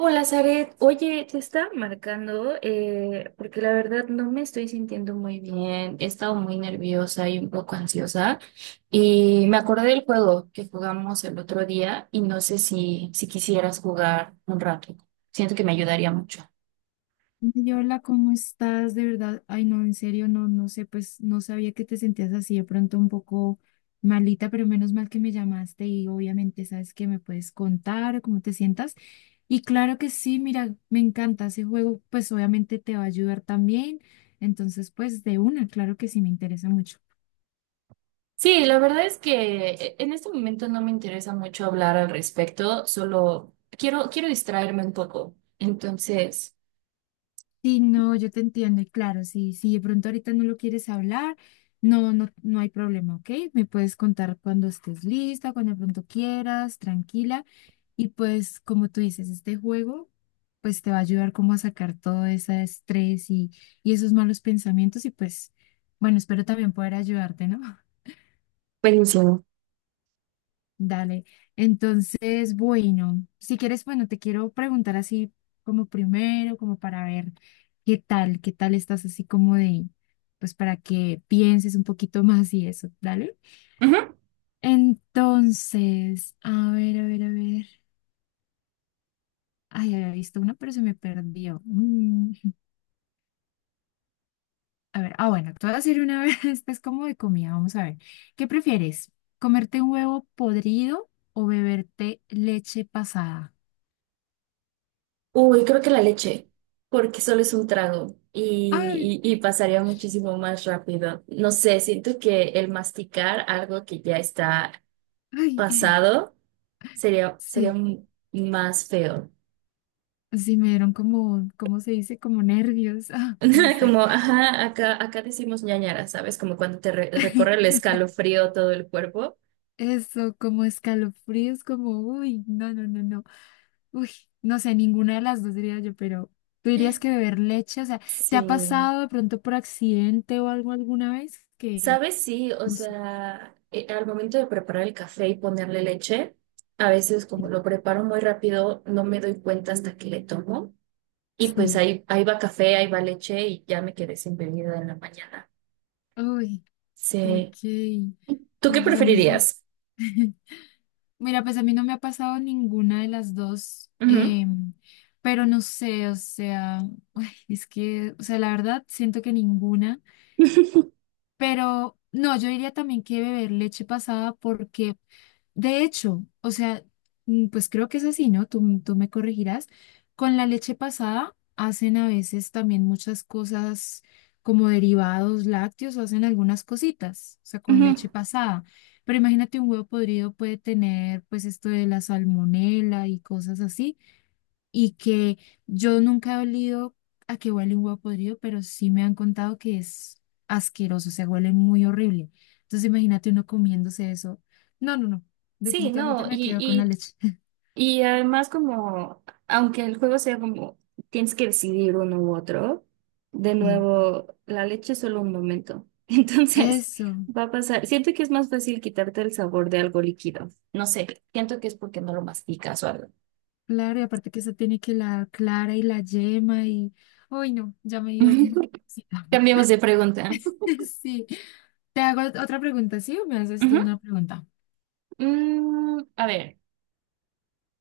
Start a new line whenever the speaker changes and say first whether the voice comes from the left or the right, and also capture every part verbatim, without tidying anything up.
right: Hola, Zaret. Oye, te estaba marcando eh, porque la verdad no me estoy sintiendo muy bien. He estado muy nerviosa y un poco ansiosa. Y me acordé del juego que jugamos el otro día y no sé si, si quisieras jugar un rato. Siento que me ayudaría mucho.
left: Ay, hola, ¿cómo estás? De verdad, ay, no, en serio, no, no sé, pues no sabía que te sentías así de pronto un poco malita, pero menos mal que me llamaste y obviamente sabes que me puedes contar o cómo te sientas. Y claro que sí, mira, me encanta ese juego, pues obviamente te va a ayudar también. Entonces, pues de una, claro que sí, me interesa mucho.
right: Sí, la verdad es que e, en este momento no me interesa mucho hablar al respecto, solo quiero, quiero distraerme un poco. Entonces,
left: Sí, no, yo te entiendo y claro, sí, si de pronto ahorita no lo quieres hablar, no, no, no hay problema, ¿ok? Me puedes contar cuando estés lista, cuando de pronto quieras, tranquila. Y pues, como tú dices, este juego, pues te va a ayudar como a sacar todo ese estrés y, y esos malos pensamientos y pues, bueno, espero también poder ayudarte, ¿no?
right: buenísimo.
left: Dale. Entonces, bueno, si quieres, bueno, te quiero preguntar así como primero, como para ver qué tal, qué tal estás así como de, pues para que pienses un poquito más y eso, dale.
right: Ujú.
left: Entonces, a ver, a ver, a ver. Ay, había visto una, pero se me perdió. Mm, A ver, ah, bueno, te voy a decir una vez, esta es como de comida, vamos a ver. ¿Qué prefieres? ¿Comerte un huevo podrido o beberte leche pasada?
right: Uy, creo que la leche, porque solo es un trago
left: Ay,
right: y, y- y pasaría muchísimo más rápido. No sé, siento que el masticar algo que ya está
left: ay.
right: pasado sería, sería
left: Sí,
right: m- más feo.
left: sí, me dieron como, ¿cómo se dice? Como nervios, ah, no sé.
right: Como, ajá, acá, acá decimos ñañara, ¿sabes? Como cuando te re- recorre el escalofrío todo el cuerpo.
left: Eso, como escalofríos, como, uy, no, no, no, no. Uy, no sé, ninguna de las dos diría yo, pero tú dirías que beber leche, o sea, ¿te ha
right: Sí.
left: pasado de pronto por accidente o algo alguna vez? Que,
right: ¿Sabes? Sí, o
left: no sé,
right: sea, eh, al momento de preparar el café y ponerle leche, a veces como
left: sí.
right: lo preparo muy rápido, no me doy cuenta hasta que le tomo. Y pues
left: Sí.
right: ahí, ahí va café, ahí va leche y ya me quedé sin bebida en la mañana.
left: Uy, ok.
right: Sí. ¿Tú qué
left: No, pues a mí sí.
right: preferirías?
left: Mira, pues a mí no me ha pasado ninguna de las dos,
right: Ujú.
left: em, pero no sé, o sea. Es que, o sea, la verdad, siento que ninguna, pero no, yo diría también que beber leche pasada porque, de hecho, o sea, mm, pues creo que es así, ¿no? Tú, tú me corregirás. Con la leche pasada hacen a veces también muchas cosas como derivados lácteos o hacen algunas cositas, o sea, con
right: Ujú.
left: leche pasada. Pero imagínate, un huevo podrido puede tener pues esto de la salmonela y cosas así y que yo nunca he olido a que huele un huevo podrido, pero sí me han contado que es asqueroso, o sea, huele muy horrible. Entonces imagínate uno comiéndose eso. No, no, no,
right: Sí,
left: definitivamente
right: no,
left: me quedo con la
right: y,
left: leche.
right: Y además como, aunque el juego sea como, tienes que decidir uno u otro, de
left: Y
right: nuevo, la leche es solo un momento. Entonces,
left: eso,
right: va a pasar. Siento que es más fácil quitarte el sabor de algo líquido. No sé, siento que es porque no lo masticas o algo.
left: claro, y aparte que eso tiene que la clara y la yema y, uy, no, ya me dio... cosita.
right: Cambiemos de pregunta.
left: Sí, te hago otra pregunta, ¿sí? ¿O me haces tú
right: Ujú.
left: una pregunta?
right: Mm, a ver,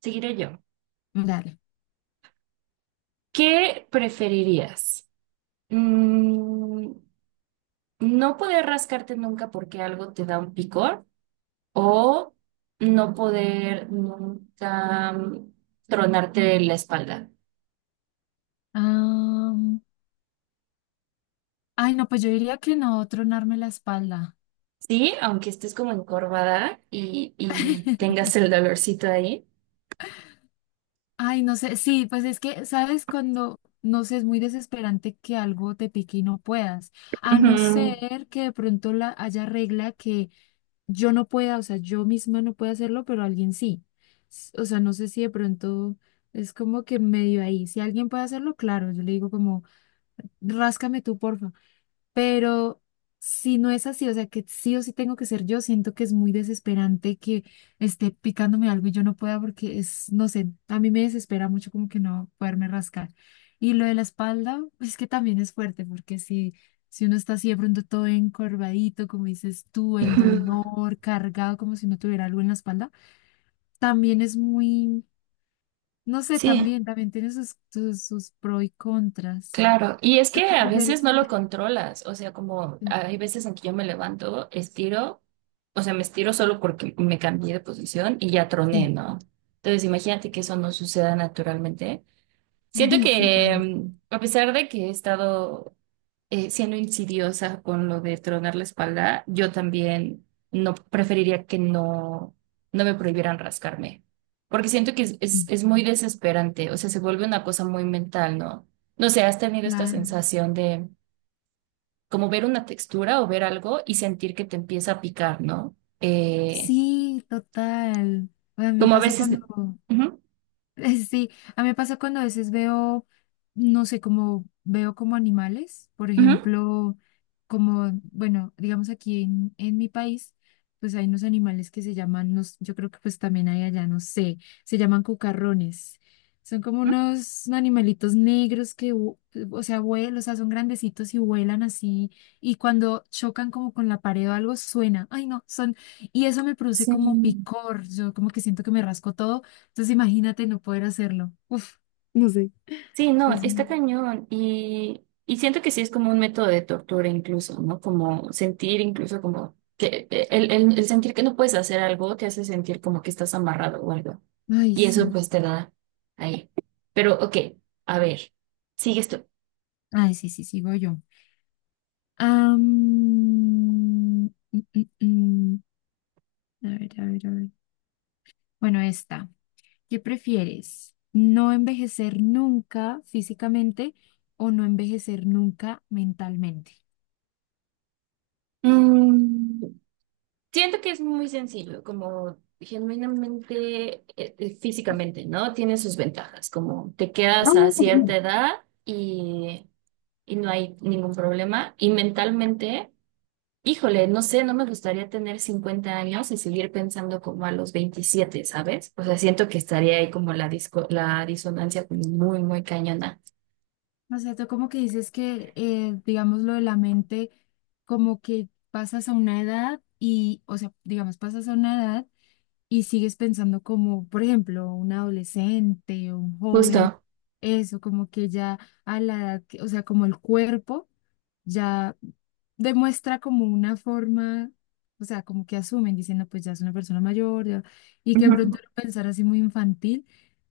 right: seguiré yo.
left: Dale.
right: ¿Qué preferirías? Mm, ¿no poder rascarte nunca porque algo te da un picor? O no poder nunca mm, tronarte la espalda.
left: Am, ay, no, pues yo diría que no, tronarme la espalda.
right: Sí, aunque estés como encorvada y, y tengas el dolorcito ahí.
left: Ay, no sé, sí, pues es que, ¿sabes? Cuando, no sé, es muy desesperante que algo te pique y no puedas, a no
right: Ujú,
left: ser que de pronto la haya regla que yo no pueda, o sea, yo misma no pueda hacerlo, pero alguien sí. S- O sea, no sé si de pronto es como que medio ahí, si alguien puede hacerlo, claro, yo le digo como, ráscame tú, porfa. Pero si no es así, o sea, que sí o sí tengo que ser yo, siento que es muy desesperante que esté picándome algo y yo no pueda porque es, no sé, a mí me desespera mucho como que no poderme rascar. Y lo de la espalda, es que también es fuerte porque si, si uno está así de pronto todo encorvadito, como dices tú, el
right: ujú.
left: dolor cargado como si no tuviera algo en la espalda, también es muy, no sé,
right: Sí,
left: también, también tiene sus, sus, sus pros y contras.
right: claro. Y es
left: ¿Lo
right: que
left: que
right: a veces
left: prefieres?
right: no lo controlas. O sea, como hay veces en que yo me levanto, estiro, o sea, me estiro solo porque me cambié de posición y ya troné,
left: Sí,
right: ¿no? Entonces, imagínate que eso no suceda naturalmente. Siento
left: sí, sí,
right: que,
left: también.
right: mm, a pesar de que he estado eh, siendo insidiosa con lo de tronar la espalda, yo también no preferiría que no, no me prohibieran rascarme, porque siento que es, es,
left: Sí.
right: es muy desesperante, o sea, se vuelve una cosa muy mental, ¿no? No sé, has tenido esta
left: Claro.
right: sensación de como ver una textura o ver algo y sentir que te empieza a picar, ¿no? Eh,
left: Sí, total. Bueno, a mí me
right: como a
left: pasa
right: veces...
left: cuando,
right: Ujú,
left: sí, a mí me pasa cuando a veces veo, no sé, como veo como animales, por
right: ujú,
left: ejemplo, como, bueno, digamos aquí en, en mi país, pues hay unos animales que se llaman, no s- yo creo que pues también hay allá, no sé, se llaman cucarrones. Son como
right: ujú.
left: unos animalitos negros que, vu- o sea, vuelan, o sea, son grandecitos y vuelan así, y cuando chocan como con la pared o algo suena, ay no, son, y eso me produce como
right: Sí.
left: picor, yo como que siento que me rasco todo, entonces imagínate no poder hacerlo. Uf, no sé.
right: Sí, no,
left: Es
right: está
left: muy...
right: cañón y, y siento que sí es como un método de tortura incluso, ¿no? Como sentir incluso como que eh, el, el- el sentir que no puedes hacer algo te hace sentir como que estás amarrado o algo.
left: Ay,
right: Y eso Mm.
left: sí.
right: pues te da ahí. Pero ok, a ver, sigues tú.
left: Ay, sí, sí, sigo yo. Am, mm, mm, mm. A ver, a ver, a ver. Bueno, esta. ¿Qué prefieres? ¿No envejecer nunca físicamente o no envejecer nunca mentalmente?
right: Mm, siento que es muy sencillo, como genuinamente, eh, eh, físicamente, ¿no? Tiene sus ventajas, como te quedas a cierta edad y y no hay ningún problema. Y mentalmente, híjole, no sé, no me gustaría tener cincuenta años y seguir pensando como a los veintisiete, ¿sabes? O sea, siento que estaría ahí como la disco- la disonancia como muy, muy cañona.
left: O sea, tú como que dices que, eh, digamos, lo de la mente, como que pasas a una edad y, o sea, digamos, pasas a una edad y sigues pensando como, por ejemplo, un adolescente o un joven,
right: Justo.
left: eso, como que ya a la edad, que- o sea, como el cuerpo ya demuestra como una forma, o sea, como que asumen, diciendo, pues ya es una persona mayor, ya- y que de pronto
right: Ujú.
left: lo pensar así muy infantil,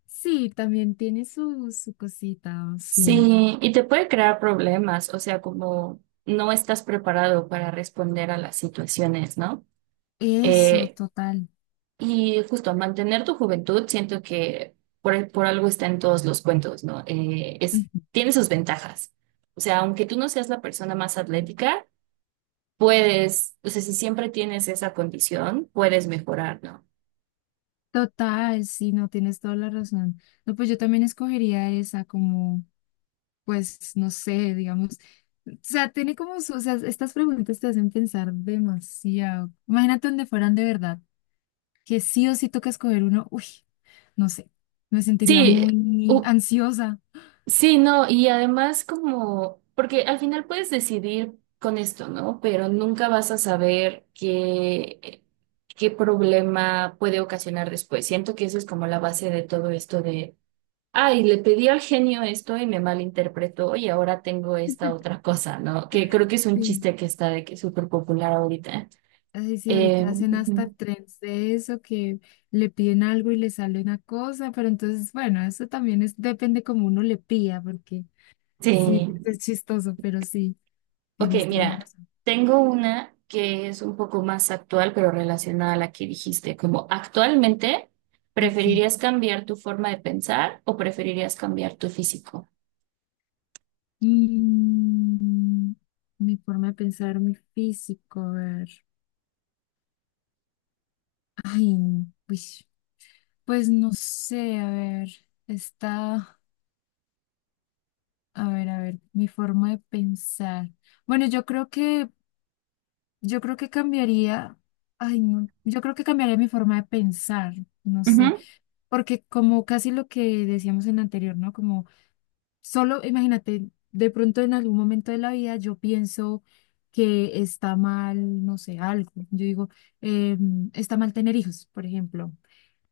left: sí, también tiene su, su cosita, sí,
right: Sí, y te puede crear problemas, o sea, como no estás preparado para responder a las situaciones, ¿no?
left: eso,
right: Eh,
left: total.
right: y justo mantener tu juventud, siento que por, por algo está en todos los cuentos, ¿no? Eh, es,
left: Ujú.
right: tiene sus ventajas. O sea, aunque tú no seas la persona más atlética, puedes, o sea, si siempre tienes esa condición, puedes mejorar, ¿no?
left: Total, sí, no tienes toda la razón. No, pues yo también escogería esa como. Pues no sé, digamos, o sea, tiene como su, o sea, estas preguntas te hacen pensar demasiado. Imagínate donde fueran de verdad, que sí o sí toca escoger uno, uy, no sé, me sentiría
right: Sí,
left: muy
right: u-
left: ansiosa.
right: sí, no, y además como, porque al final puedes decidir con esto, ¿no? Pero nunca vas a saber qué, eh, qué problema puede ocasionar después. Siento que eso es como la base de todo esto de: Ay, le pedí al genio esto y me malinterpretó y ahora tengo esta otra cosa, ¿no? Que creo que es un
left: Sí,
right: chiste que está de que súper popular ahorita.
left: así sí, ahorita
right: Eh,
left: hacen hasta
right: ujú.
left: trends de eso, que le piden algo y le sale una cosa, pero entonces, bueno, eso también es, depende como uno le pida, porque sí,
right: Sí.
left: es chistoso, pero sí,
right: Ok,
left: tienes toda la
right: mira,
left: razón.
right: tengo una que es un poco más actual, pero relacionada a la que dijiste, como actualmente,
left: Ok,
right: ¿preferirías cambiar tu forma de pensar o preferirías cambiar tu físico?
left: Mm, mi forma de pensar, mi físico, a ver. Ay, pues, pues no sé, a ver, está, a ver, a ver, mi forma de pensar. Bueno, yo creo que, yo creo que cambiaría, ay, no, yo creo que cambiaría mi forma de pensar, no sé,
right: Ujú,
left: porque como casi lo que decíamos en la anterior, ¿no? Como solo imagínate, de pronto en algún momento de la vida yo pienso que está mal, no sé, algo. Yo digo, em, está mal tener hijos, por ejemplo.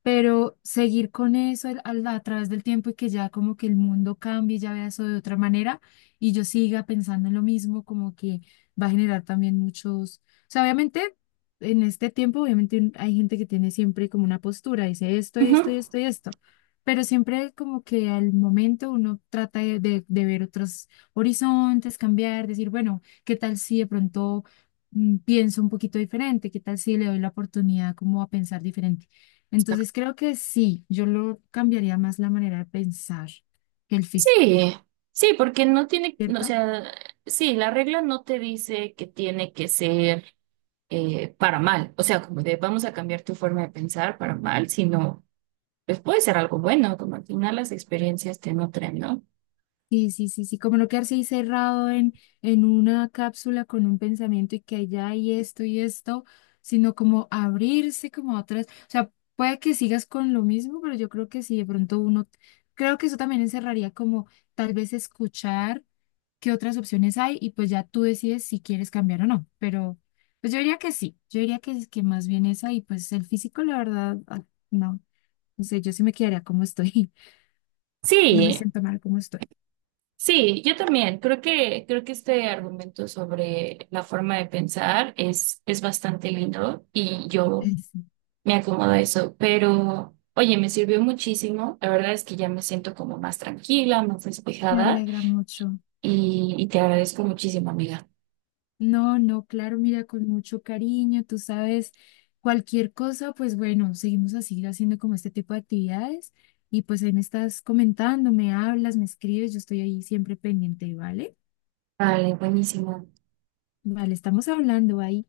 left: Pero seguir con eso al- al- a través del tiempo y que ya como que el mundo cambie, ya vea eso de otra manera y yo siga pensando en lo mismo, como que va a generar también muchos, o sea, obviamente en este tiempo, obviamente un- hay gente que tiene siempre como una postura, dice esto,
right: ujú.
left: esto, esto y esto, pero siempre como que al momento uno trata de, de, de ver otros horizontes, cambiar, decir, bueno, ¿qué tal si de pronto mm, pienso un poquito diferente? ¿Qué tal si le doy la oportunidad como a pensar diferente? Entonces creo que sí, yo lo cambiaría más la manera de pensar que el físico,
right: Sí, sí, porque no tiene, no, o
left: ¿cierto?
right: sea, sí, la regla no te dice que tiene que ser eh, para mal, o sea, como de vamos a cambiar tu forma de pensar para mal, sino pues puede ser algo bueno, como al final las experiencias te nutren, ¿no?
left: Sí, sí, sí, sí, como no quedarse ahí cerrado en, en una cápsula con un pensamiento y que allá hay esto y esto, sino como abrirse como a otras, o sea, puede que sigas con lo mismo, pero yo creo que si de pronto uno, creo que eso también encerraría como tal vez escuchar qué otras opciones hay y pues ya tú decides si quieres cambiar o no, pero pues yo diría que sí, yo diría que, es- que más bien esa y pues el físico, la verdad, ah, no, no sé, yo sí me quedaría como estoy, no me
right: Sí,
left: siento mal como estoy.
right: sí, yo también creo que creo que este argumento sobre la forma de pensar es es bastante lindo y yo me acomoda eso, pero oye, me sirvió muchísimo. La verdad es que ya me siento como más tranquila, más
left: Me
right: despejada
left: alegra mucho.
right: y, y te agradezco muchísimo, amiga.
left: No, no, claro, mira, con mucho cariño, tú sabes, cualquier cosa, pues bueno, seguimos a seguir haciendo como este tipo de actividades y pues ahí me estás comentando, me hablas, me escribes, yo estoy ahí siempre pendiente, ¿vale?
right: Vale, buenísimo.
left: Vale, estamos hablando ahí.